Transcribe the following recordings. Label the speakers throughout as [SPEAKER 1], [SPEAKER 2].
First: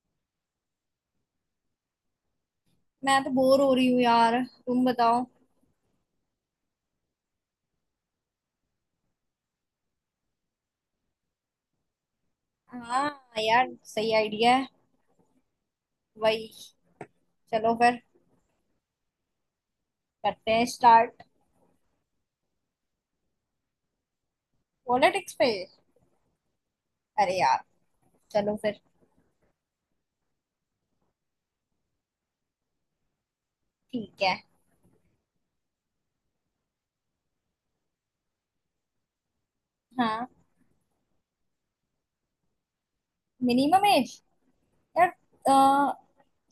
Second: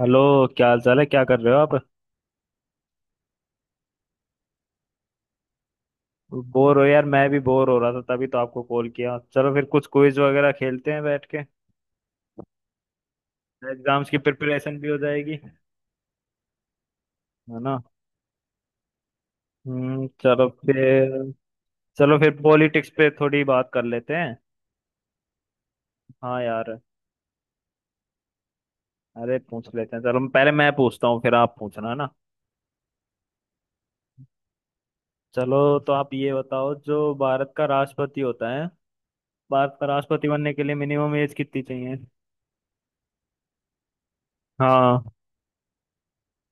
[SPEAKER 1] Hello. क्या हाल चाल है? क्या कर रहे हो आप?
[SPEAKER 2] मैं तो बोर हो रही हूँ यार। तुम बताओ।
[SPEAKER 1] बोर हो यार? मैं भी बोर हो रहा था तभी तो आपको कॉल किया। चलो फिर कुछ क्विज वगैरह खेलते हैं बैठ के।
[SPEAKER 2] हाँ यार,
[SPEAKER 1] एग्जाम्स
[SPEAKER 2] सही
[SPEAKER 1] की
[SPEAKER 2] आइडिया है।
[SPEAKER 1] प्रिपरेशन भी हो जाएगी।
[SPEAKER 2] वही।
[SPEAKER 1] है
[SPEAKER 2] चलो
[SPEAKER 1] ना?
[SPEAKER 2] फिर
[SPEAKER 1] हम्म चलो
[SPEAKER 2] करते हैं
[SPEAKER 1] फिर
[SPEAKER 2] स्टार्ट।
[SPEAKER 1] चलो फिर पॉलिटिक्स पे थोड़ी बात कर लेते हैं।
[SPEAKER 2] पॉलिटिक्स पे?
[SPEAKER 1] हाँ यार।
[SPEAKER 2] अरे यार, चलो फिर।
[SPEAKER 1] अरे, पूछ लेते हैं चलो। पहले मैं पूछता हूँ फिर आप पूछना, है ना?
[SPEAKER 2] ठीक है।
[SPEAKER 1] चलो, तो आप ये बताओ, जो भारत का राष्ट्रपति होता है, भारत का राष्ट्रपति
[SPEAKER 2] हाँ।
[SPEAKER 1] बनने के लिए मिनिमम एज कितनी चाहिए?
[SPEAKER 2] Minimum age.
[SPEAKER 1] हाँ।
[SPEAKER 2] यार, अ,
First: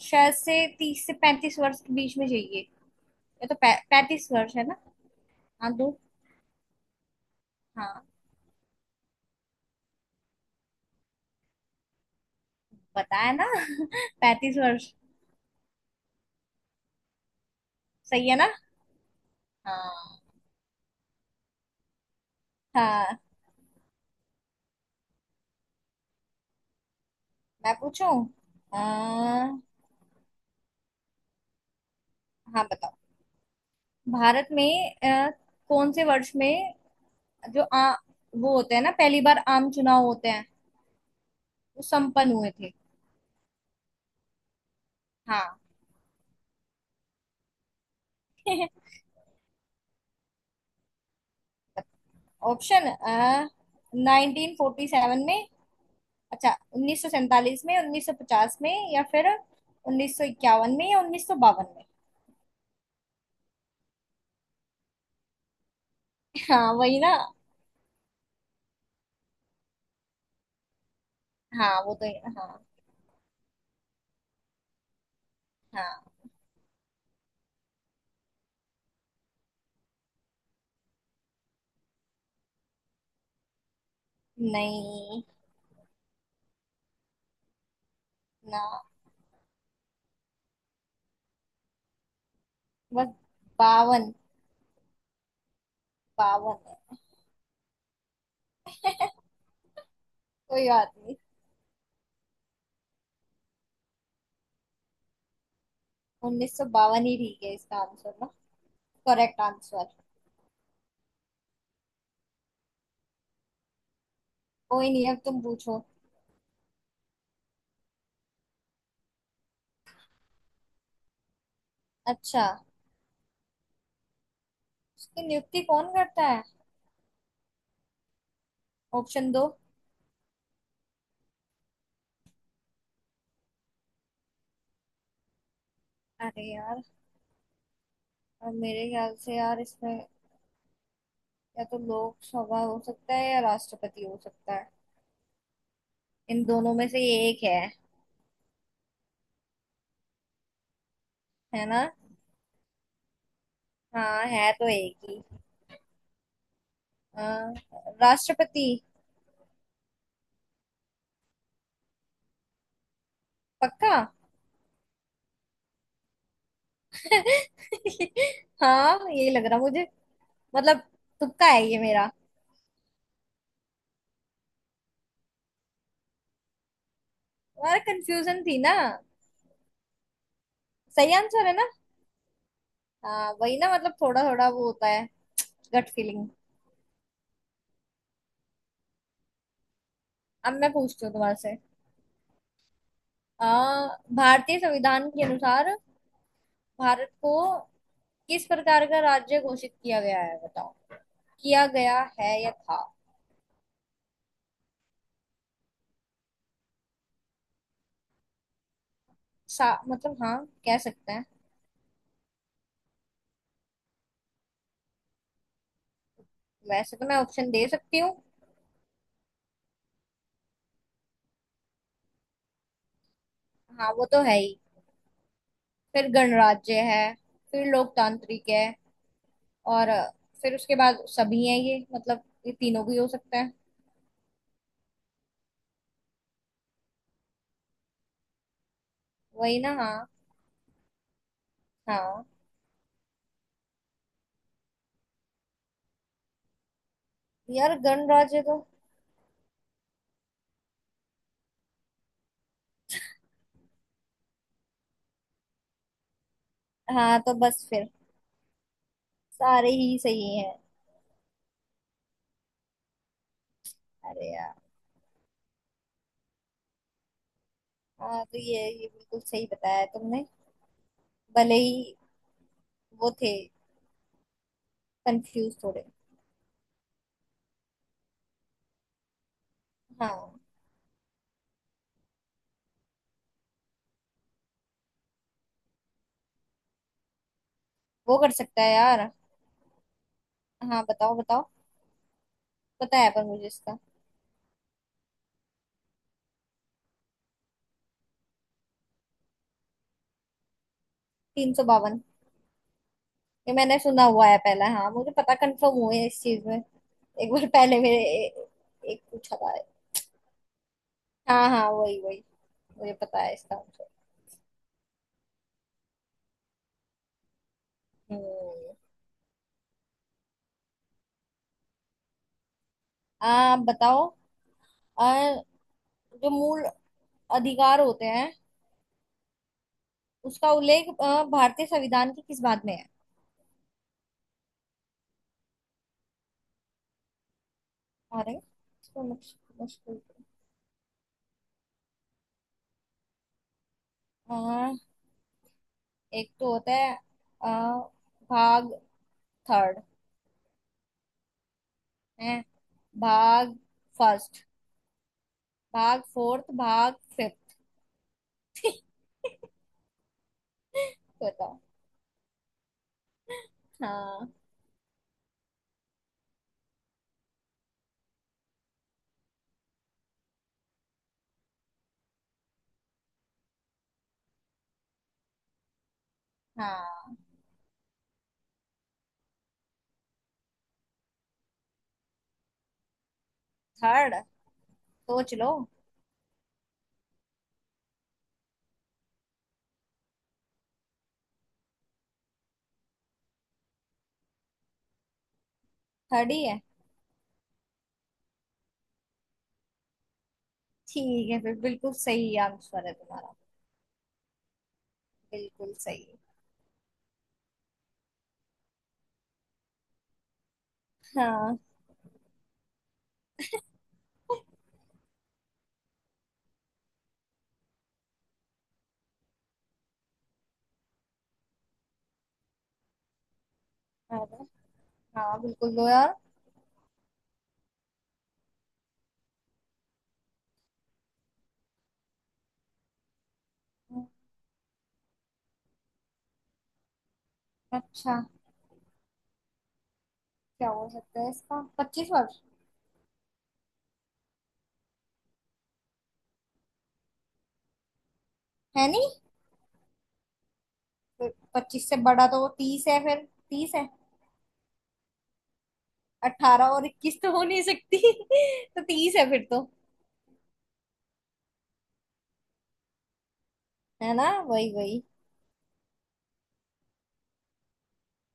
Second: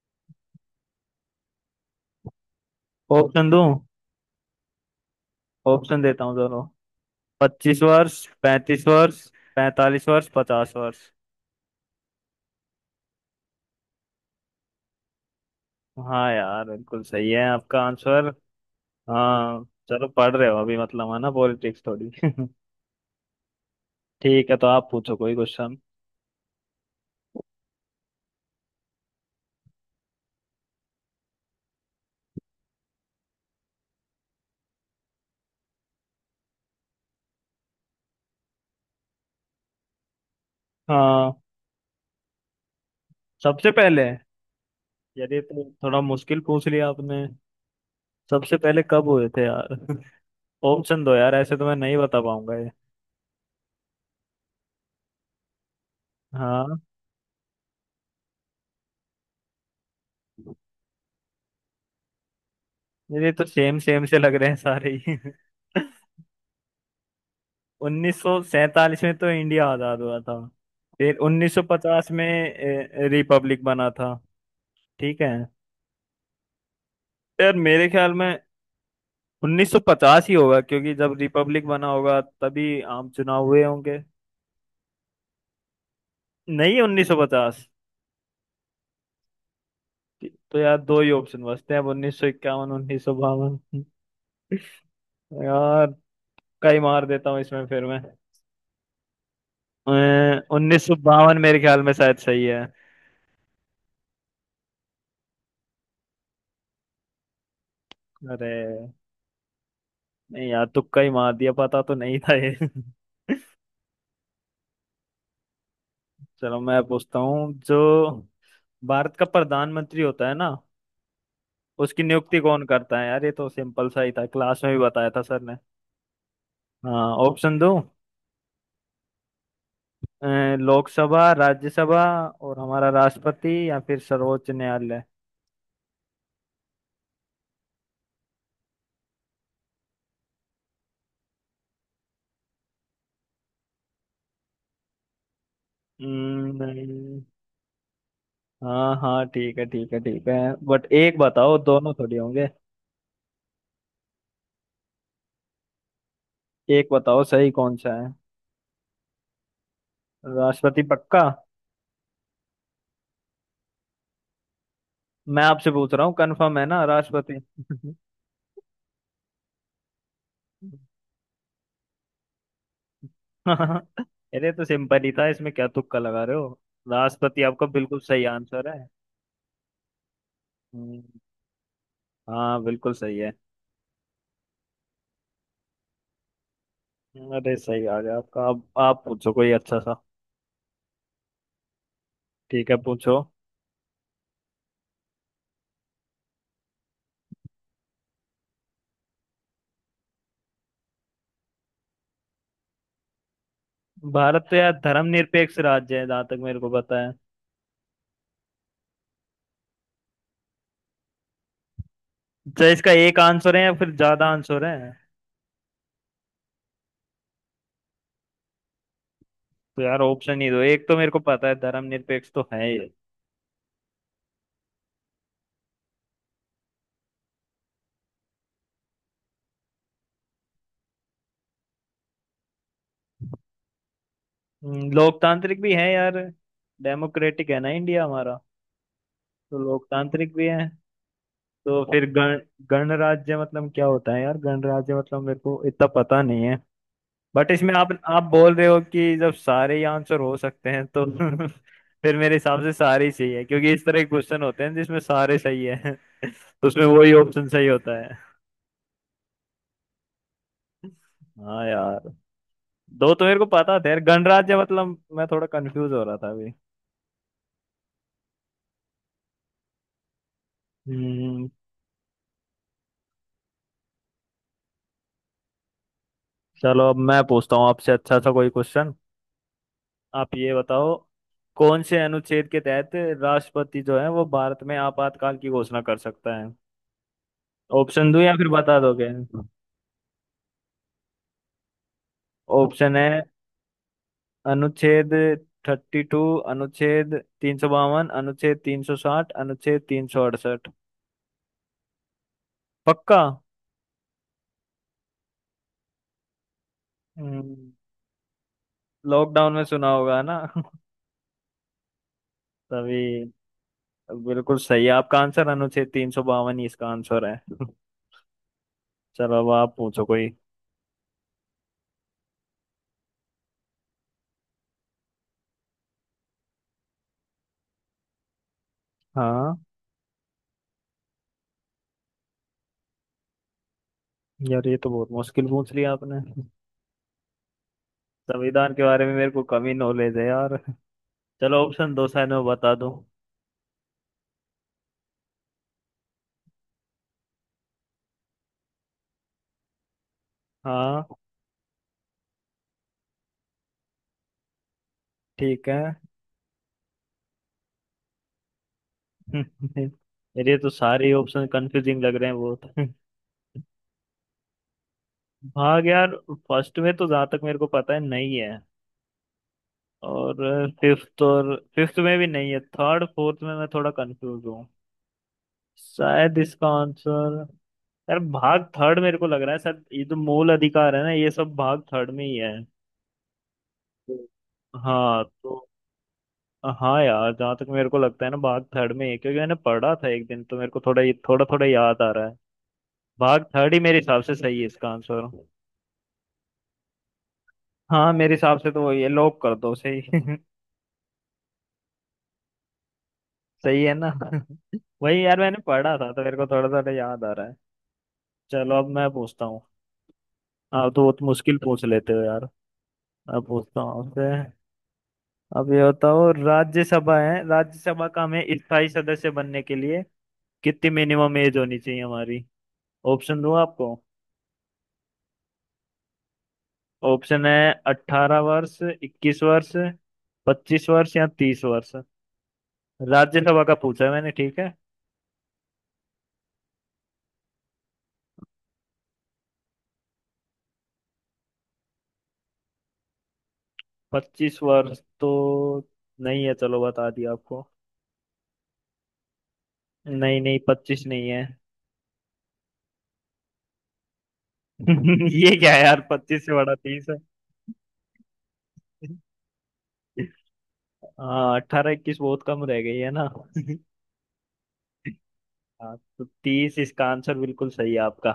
[SPEAKER 2] शायद से 30 से 35 वर्ष के बीच में चाहिए। ये
[SPEAKER 1] ऑप्शन
[SPEAKER 2] तो
[SPEAKER 1] दूं?
[SPEAKER 2] पै, पैंतीस वर्ष है ना। हाँ, दो।
[SPEAKER 1] ऑप्शन देता हूँ चलो। पच्चीस
[SPEAKER 2] हाँ,
[SPEAKER 1] वर्ष 35 वर्ष, 45 वर्ष, 50 वर्ष।
[SPEAKER 2] बताया ना। 35 वर्ष।
[SPEAKER 1] हाँ यार बिल्कुल सही है आपका आंसर।
[SPEAKER 2] सही है ना।
[SPEAKER 1] हाँ। चलो
[SPEAKER 2] हाँ।
[SPEAKER 1] पढ़ रहे हो अभी मतलब, है ना? पॉलिटिक्स थोड़ी।
[SPEAKER 2] हाँ।
[SPEAKER 1] ठीक है, तो आप पूछो कोई क्वेश्चन।
[SPEAKER 2] मैं पूछूं? हाँ, बताओ। भारत में कौन से वर्ष में, जो वो होते हैं ना पहली बार आम चुनाव होते हैं,
[SPEAKER 1] हाँ,
[SPEAKER 2] वो संपन्न हुए थे।
[SPEAKER 1] सबसे पहले। यदि
[SPEAKER 2] हाँ।
[SPEAKER 1] तो थोड़ा मुश्किल पूछ लिया आपने। सबसे पहले कब हुए थे यार? ऑप्शन दो यार, ऐसे तो मैं नहीं बता पाऊंगा ये।
[SPEAKER 2] ऑप्शन। 1947 में। अच्छा।
[SPEAKER 1] हाँ,
[SPEAKER 2] 1947 में, 1950 में, या फिर 1951 में, या उन्नीस सौ बावन में।
[SPEAKER 1] ये तो सेम सेम से लग रहे हैं सारे ही।
[SPEAKER 2] हाँ, वही ना।
[SPEAKER 1] 1947 में तो इंडिया आजाद हुआ था। फिर
[SPEAKER 2] हाँ, वो तो।
[SPEAKER 1] 1950
[SPEAKER 2] हाँ।
[SPEAKER 1] में रिपब्लिक बना था। ठीक है।
[SPEAKER 2] हाँ।
[SPEAKER 1] यार मेरे ख्याल में 1950 ही होगा, क्योंकि जब रिपब्लिक बना होगा तभी आम चुनाव हुए होंगे।
[SPEAKER 2] नहीं।
[SPEAKER 1] नहीं 1950।
[SPEAKER 2] ना।
[SPEAKER 1] तो यार दो ही ऑप्शन बचते हैं अब, 1951,
[SPEAKER 2] बस।
[SPEAKER 1] 1952।
[SPEAKER 2] बावन।
[SPEAKER 1] यार
[SPEAKER 2] बावन
[SPEAKER 1] कई
[SPEAKER 2] है।
[SPEAKER 1] मार देता हूँ इसमें फिर मैं।
[SPEAKER 2] कोई
[SPEAKER 1] उन्नीस
[SPEAKER 2] बात
[SPEAKER 1] सौ
[SPEAKER 2] नहीं।
[SPEAKER 1] बावन मेरे ख्याल में शायद सही है।
[SPEAKER 2] 1952 ही ठीक है इसका आंसर ना।
[SPEAKER 1] अरे
[SPEAKER 2] करेक्ट आंसर।
[SPEAKER 1] नहीं यार, तुक्का ही मार दिया, पता तो नहीं था ये।
[SPEAKER 2] कोई नहीं, अब तुम पूछो।
[SPEAKER 1] चलो मैं पूछता हूँ। जो भारत का प्रधानमंत्री होता है ना, उसकी नियुक्ति
[SPEAKER 2] अच्छा।
[SPEAKER 1] कौन करता है? यार ये तो सिंपल सा ही था, क्लास में भी बताया था
[SPEAKER 2] इसकी
[SPEAKER 1] सर ने।
[SPEAKER 2] नियुक्ति कौन करता है?
[SPEAKER 1] हाँ ऑप्शन दो।
[SPEAKER 2] ऑप्शन दो।
[SPEAKER 1] अ, लोकसभा, राज्यसभा, और हमारा राष्ट्रपति, या फिर सर्वोच्च न्यायालय।
[SPEAKER 2] अरे यार, अब मेरे ख्याल से यार इसमें या तो लोकसभा हो सकता है या राष्ट्रपति हो सकता है। इन दोनों में से ये
[SPEAKER 1] नहीं।
[SPEAKER 2] एक है।
[SPEAKER 1] हाँ, हाँ, ठीक है, ठीक है, ठीक है। बट एक बताओ,
[SPEAKER 2] है ना।
[SPEAKER 1] दोनों थोड़ी होंगे।
[SPEAKER 2] हाँ, है तो एक ही।
[SPEAKER 1] एक
[SPEAKER 2] अ,
[SPEAKER 1] बताओ सही कौन सा है।
[SPEAKER 2] राष्ट्रपति।
[SPEAKER 1] राष्ट्रपति? पक्का?
[SPEAKER 2] पक्का।
[SPEAKER 1] मैं आपसे पूछ रहा हूँ, कंफर्म है ना? राष्ट्रपति।
[SPEAKER 2] हाँ, यही लग रहा मुझे। मतलब, तुक्का है ये मेरा।
[SPEAKER 1] अरे तो सिंपल ही था इसमें, क्या तुक्का लगा रहे हो? राष्ट्रपति आपका
[SPEAKER 2] तुम्हारा
[SPEAKER 1] बिल्कुल सही
[SPEAKER 2] कंफ्यूजन थी
[SPEAKER 1] आंसर
[SPEAKER 2] ना।
[SPEAKER 1] है। हम्म,
[SPEAKER 2] सही आंसर है ना।
[SPEAKER 1] हाँ बिल्कुल सही
[SPEAKER 2] हाँ,
[SPEAKER 1] है।
[SPEAKER 2] वही ना। मतलब थोड़ा थोड़ा वो होता है, गट फीलिंग।
[SPEAKER 1] अरे सही आ गया आपका। अब आप पूछो कोई अच्छा सा।
[SPEAKER 2] अब मैं पूछती हूँ तुम्हारे से।
[SPEAKER 1] ठीक है, पूछो।
[SPEAKER 2] आ, भारतीय संविधान के अनुसार भारत को किस प्रकार का राज्य घोषित किया गया है, बताओ। किया गया है या था?
[SPEAKER 1] भारत तो यार धर्मनिरपेक्ष राज्य है जहां तक मेरे को पता है।
[SPEAKER 2] मतलब हाँ, कह सकते हैं।
[SPEAKER 1] चाहे इसका एक आंसर है या फिर ज्यादा आंसर है?
[SPEAKER 2] वैसे तो मैं ऑप्शन दे सकती हूँ।
[SPEAKER 1] तो यार ऑप्शन ही दो, एक तो मेरे को पता है धर्मनिरपेक्ष तो है ये।
[SPEAKER 2] हाँ, वो तो है ही। फिर गणराज्य है, फिर लोकतांत्रिक है, और फिर उसके बाद सभी हैं। ये मतलब ये तीनों भी हो सकते हैं।
[SPEAKER 1] लोकतांत्रिक भी है यार। डेमोक्रेटिक है ना इंडिया हमारा। तो
[SPEAKER 2] वही ना। हाँ।
[SPEAKER 1] लोकतांत्रिक भी है। तो फिर
[SPEAKER 2] हाँ
[SPEAKER 1] गण गणराज्य मतलब क्या होता है यार? गणराज्य मतलब मेरे को इतना पता नहीं है। बट इसमें
[SPEAKER 2] यार,
[SPEAKER 1] आप
[SPEAKER 2] गणराज्य
[SPEAKER 1] बोल
[SPEAKER 2] तो।
[SPEAKER 1] रहे हो कि जब सारे ही आंसर हो सकते हैं तो, फिर मेरे हिसाब से सारे ही सही है, क्योंकि इस तरह के क्वेश्चन होते हैं जिसमें सारे सही है। तो उसमें वही
[SPEAKER 2] हाँ, तो
[SPEAKER 1] ऑप्शन
[SPEAKER 2] बस
[SPEAKER 1] सही
[SPEAKER 2] फिर
[SPEAKER 1] होता है।
[SPEAKER 2] सारे ही सही हैं।
[SPEAKER 1] हाँ यार, दो तो मेरे को पता था यार,
[SPEAKER 2] अरे यार।
[SPEAKER 1] गणराज्य मतलब मैं थोड़ा कंफ्यूज हो रहा था अभी।
[SPEAKER 2] हाँ, तो ये बिल्कुल सही बताया तुमने।
[SPEAKER 1] हम्म।
[SPEAKER 2] भले ही वो थे कंफ्यूज थोड़े।
[SPEAKER 1] चलो, अब मैं पूछता हूँ आपसे अच्छा सा कोई क्वेश्चन।
[SPEAKER 2] हाँ,
[SPEAKER 1] आप ये बताओ, कौन से अनुच्छेद के तहत राष्ट्रपति जो है वो भारत में आपातकाल की घोषणा कर सकता है? ऑप्शन
[SPEAKER 2] वो
[SPEAKER 1] दूं
[SPEAKER 2] कर
[SPEAKER 1] या फिर
[SPEAKER 2] सकता है
[SPEAKER 1] बता दोगे?
[SPEAKER 2] यार। हाँ, बताओ बताओ।
[SPEAKER 1] ऑप्शन
[SPEAKER 2] पता है,
[SPEAKER 1] है।
[SPEAKER 2] पर मुझे इसका।
[SPEAKER 1] अनुच्छेद 32, अनुच्छेद 352, अनुच्छेद 360, अनुच्छेद 368।
[SPEAKER 2] 352।
[SPEAKER 1] पक्का?
[SPEAKER 2] ये मैंने सुना हुआ है, पहला हाँ, मुझे पता कंफर्म हुए है इस चीज में। एक बार
[SPEAKER 1] हम्म,
[SPEAKER 2] पहले एक पूछा
[SPEAKER 1] लॉकडाउन
[SPEAKER 2] था।
[SPEAKER 1] में सुना होगा ना?
[SPEAKER 2] हाँ हाँ, वही वही। मुझे पता
[SPEAKER 1] तभी
[SPEAKER 2] है इसका आंसर।
[SPEAKER 1] बिल्कुल सही है आपका आंसर, अनुच्छेद 352 ही इसका आंसर है।
[SPEAKER 2] हम्म।
[SPEAKER 1] चलो अब आप पूछो कोई।
[SPEAKER 2] हाँ, आप बताओ। अ, जो मूल अधिकार होते हैं,
[SPEAKER 1] हाँ
[SPEAKER 2] उसका उल्लेख भारतीय संविधान की किस बात में है?
[SPEAKER 1] यार ये तो बहुत मुश्किल पूछ लिया आपने।
[SPEAKER 2] अरे,
[SPEAKER 1] संविधान के
[SPEAKER 2] इसको
[SPEAKER 1] बारे में मेरे को कम ही
[SPEAKER 2] मुश्किल?
[SPEAKER 1] नॉलेज है यार। चलो ऑप्शन दो, साइड में बता दो।
[SPEAKER 2] हाँ, एक तो होता है अ, भाग थर्ड
[SPEAKER 1] हाँ
[SPEAKER 2] है, भाग फर्स्ट,
[SPEAKER 1] ठीक है।
[SPEAKER 2] भाग फोर्थ, भाग फिफ्थ।
[SPEAKER 1] मेरे तो सारे ऑप्शन
[SPEAKER 2] बताओ।
[SPEAKER 1] कंफ्यूजिंग लग रहे हैं बहुत।
[SPEAKER 2] हाँ।
[SPEAKER 1] भाग यार फर्स्ट में तो जहाँ तक मेरे को पता है नहीं है, और फिफ्थ में भी नहीं है। थर्ड फोर्थ में मैं थोड़ा कंफ्यूज हूँ, शायद इसका
[SPEAKER 2] हाँ।
[SPEAKER 1] आंसर। यार भाग थर्ड मेरे को लग रहा है, शायद ये जो मूल अधिकार है ना, ये सब भाग थर्ड में ही है।
[SPEAKER 2] थर्ड।
[SPEAKER 1] तो- हाँ
[SPEAKER 2] सोच लो।
[SPEAKER 1] तो। हाँ यार जहाँ तक मेरे को लगता है ना, भाग थर्ड में ही है, क्योंकि मैंने पढ़ा था एक दिन, तो मेरे को थोड़ा थोड़ा थोड़ा याद आ रहा है। भाग थर्ड ही मेरे हिसाब से सही है इसका आंसर।
[SPEAKER 2] थर्ड ही है।
[SPEAKER 1] हाँ मेरे हिसाब से तो वही है, लॉक कर दो सही।
[SPEAKER 2] ठीक है फिर, बिल्कुल सही आंसर है तुम्हारा।
[SPEAKER 1] सही है ना? वही यार मैंने
[SPEAKER 2] बिल्कुल
[SPEAKER 1] पढ़ा था
[SPEAKER 2] सही।
[SPEAKER 1] तो मेरे को थोड़ा थोड़ा याद आ रहा है। चलो अब मैं पूछता हूँ। आप तो बहुत मुश्किल
[SPEAKER 2] हाँ।
[SPEAKER 1] पूछ लेते हो यार। अब पूछता हूँ आपसे। अब ये बताओ, राज्यसभा का हमें स्थायी सदस्य बनने के लिए कितनी मिनिमम एज होनी चाहिए हमारी? ऑप्शन दूँ आपको?
[SPEAKER 2] अरे, हाँ बिल्कुल दो यार।
[SPEAKER 1] ऑप्शन है। 18 वर्ष, 21 वर्ष, 25 वर्ष या 30 वर्ष। राज्यसभा का पूछा है मैंने, ठीक है?
[SPEAKER 2] अच्छा, क्या हो सकता है इसका? 25 वर्ष?
[SPEAKER 1] 25 वर्ष तो नहीं है, चलो बता दिया आपको।
[SPEAKER 2] है नहीं?
[SPEAKER 1] नहीं नहीं, 25 नहीं
[SPEAKER 2] फिर
[SPEAKER 1] है।
[SPEAKER 2] पच्चीस से बड़ा तो तीस है फिर। तीस है।
[SPEAKER 1] ये क्या है यार, 25 से
[SPEAKER 2] अठारह
[SPEAKER 1] बड़ा
[SPEAKER 2] और
[SPEAKER 1] 30 है?
[SPEAKER 2] इक्कीस तो हो नहीं सकती। तो तीस है फिर तो।
[SPEAKER 1] हाँ, 18 21 बहुत कम रह गई है ना?
[SPEAKER 2] है ना, वही वही।
[SPEAKER 1] हाँ तो 30 इसका आंसर बिल्कुल सही है आपका।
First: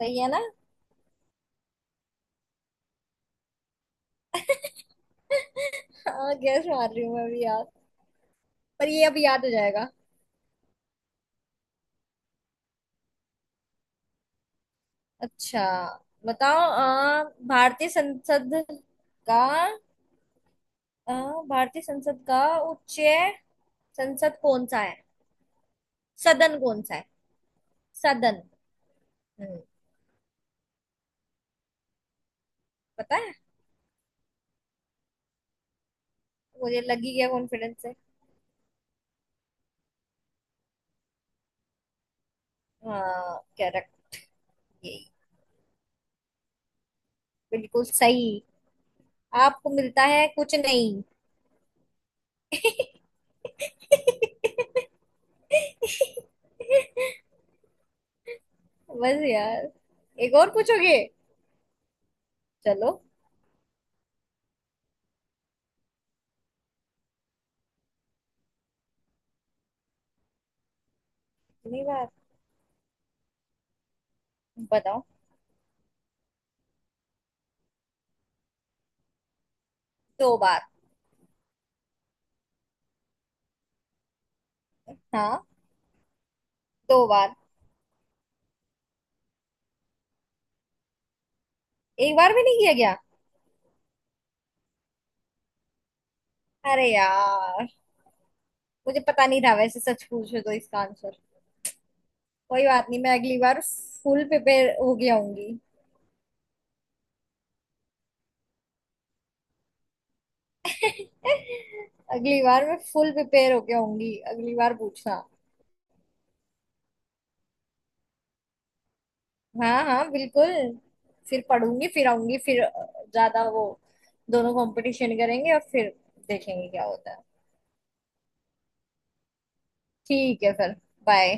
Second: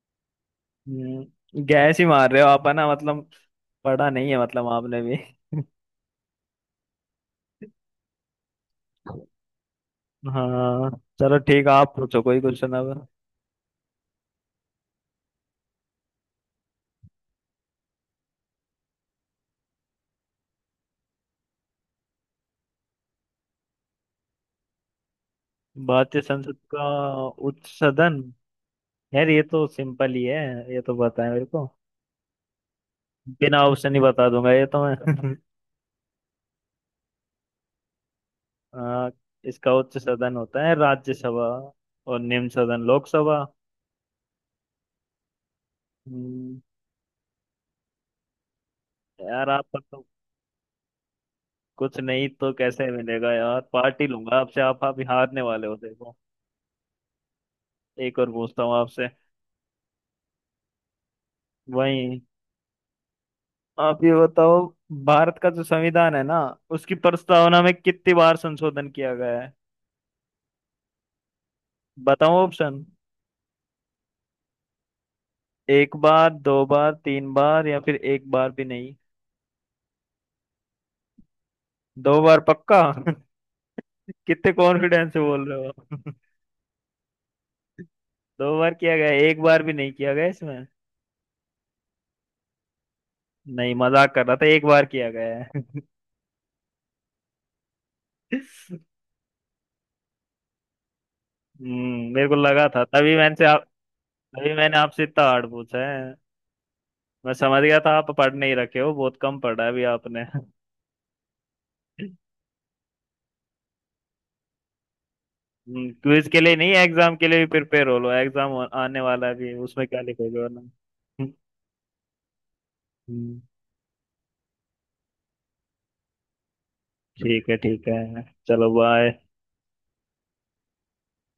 [SPEAKER 2] सही है ना।
[SPEAKER 1] गैस ही मार रहे हो आप है ना मतलब, पढ़ा नहीं है मतलब आपने भी।
[SPEAKER 2] हाँ, गैस मार रही हूँ मैं भी यार। पर ये अभी याद हो जाएगा।
[SPEAKER 1] हाँ, चलो ठीक है, आप पूछो कोई क्वेश्चन अब।
[SPEAKER 2] अच्छा, बताओ। भारतीय संसद का अ, भारतीय संसद का उच्च संसद कौन सा है?
[SPEAKER 1] भारतीय संसद
[SPEAKER 2] सदन कौन
[SPEAKER 1] का
[SPEAKER 2] सा है?
[SPEAKER 1] उच्च सदन?
[SPEAKER 2] सदन।
[SPEAKER 1] यार ये
[SPEAKER 2] हम्म।
[SPEAKER 1] तो सिंपल ही है, ये तो पता है मेरे को।
[SPEAKER 2] पता है।
[SPEAKER 1] बिना ऑप्शन ही बता दूंगा ये तो मैं।
[SPEAKER 2] मुझे लगी गया कॉन्फिडेंस से।
[SPEAKER 1] आ, इसका उच्च सदन होता है राज्यसभा, और निम्न सदन
[SPEAKER 2] हाँ,
[SPEAKER 1] लोकसभा।
[SPEAKER 2] करेक्ट। यही।
[SPEAKER 1] हम्म।
[SPEAKER 2] बिल्कुल सही।
[SPEAKER 1] यार आप
[SPEAKER 2] आपको
[SPEAKER 1] पर
[SPEAKER 2] मिलता
[SPEAKER 1] तो
[SPEAKER 2] है कुछ नहीं।
[SPEAKER 1] कुछ नहीं तो कैसे मिलेगा यार? पार्टी लूंगा आपसे, आप हारने वाले हो देखो। एक और पूछता हूँ आपसे।
[SPEAKER 2] बस यार, एक और पूछोगे?
[SPEAKER 1] वही,
[SPEAKER 2] चलो।
[SPEAKER 1] आप ये बताओ, भारत का जो संविधान है ना, उसकी प्रस्तावना में कितनी बार संशोधन किया गया है?
[SPEAKER 2] कितनी बार?
[SPEAKER 1] बताओ ऑप्शन।
[SPEAKER 2] बताओ।
[SPEAKER 1] एक बार, दो बार, तीन बार, या फिर एक बार भी नहीं।
[SPEAKER 2] दो बार।
[SPEAKER 1] दो बार पक्का? कितने कॉन्फिडेंस से
[SPEAKER 2] हाँ,
[SPEAKER 1] बोल रहे हो आप?
[SPEAKER 2] दो बार।
[SPEAKER 1] दो बार किया गया है, एक बार भी नहीं किया गया इसमें?
[SPEAKER 2] एक बार भी नहीं किया गया?
[SPEAKER 1] नहीं, मजाक कर रहा था, एक बार किया गया है।
[SPEAKER 2] अरे यार, मुझे पता नहीं था वैसे, सच पूछो तो इसका आंसर।
[SPEAKER 1] मेरे को
[SPEAKER 2] कोई
[SPEAKER 1] लगा था,
[SPEAKER 2] बात नहीं, मैं अगली बार फुल
[SPEAKER 1] तभी
[SPEAKER 2] प्रिपेयर
[SPEAKER 1] मैंने
[SPEAKER 2] हो
[SPEAKER 1] आपसे
[SPEAKER 2] गया
[SPEAKER 1] इतना हार्ड
[SPEAKER 2] होंगी।
[SPEAKER 1] पूछा है। मैं समझ गया था आप पढ़ नहीं रखे हो, बहुत कम पढ़ा है अभी आपने।
[SPEAKER 2] अगली बार मैं फुल प्रिपेयर हो गया होंगी, अगली बार पूछना।
[SPEAKER 1] क्विज के लिए नहीं, एग्जाम के लिए भी प्रिपेयर हो लो। एग्जाम आने वाला है भी,
[SPEAKER 2] हाँ
[SPEAKER 1] उसमें क्या
[SPEAKER 2] हाँ,
[SPEAKER 1] लिखोगे
[SPEAKER 2] बिल्कुल।
[SPEAKER 1] वरना?
[SPEAKER 2] फिर पढ़ूंगी, फिर आऊंगी, फिर
[SPEAKER 1] हम्म,
[SPEAKER 2] ज्यादा वो, दोनों कंपटीशन करेंगे और फिर देखेंगे क्या होता है।
[SPEAKER 1] ठीक है ठीक है, चलो बाय।
[SPEAKER 2] ठीक है फिर। बाय।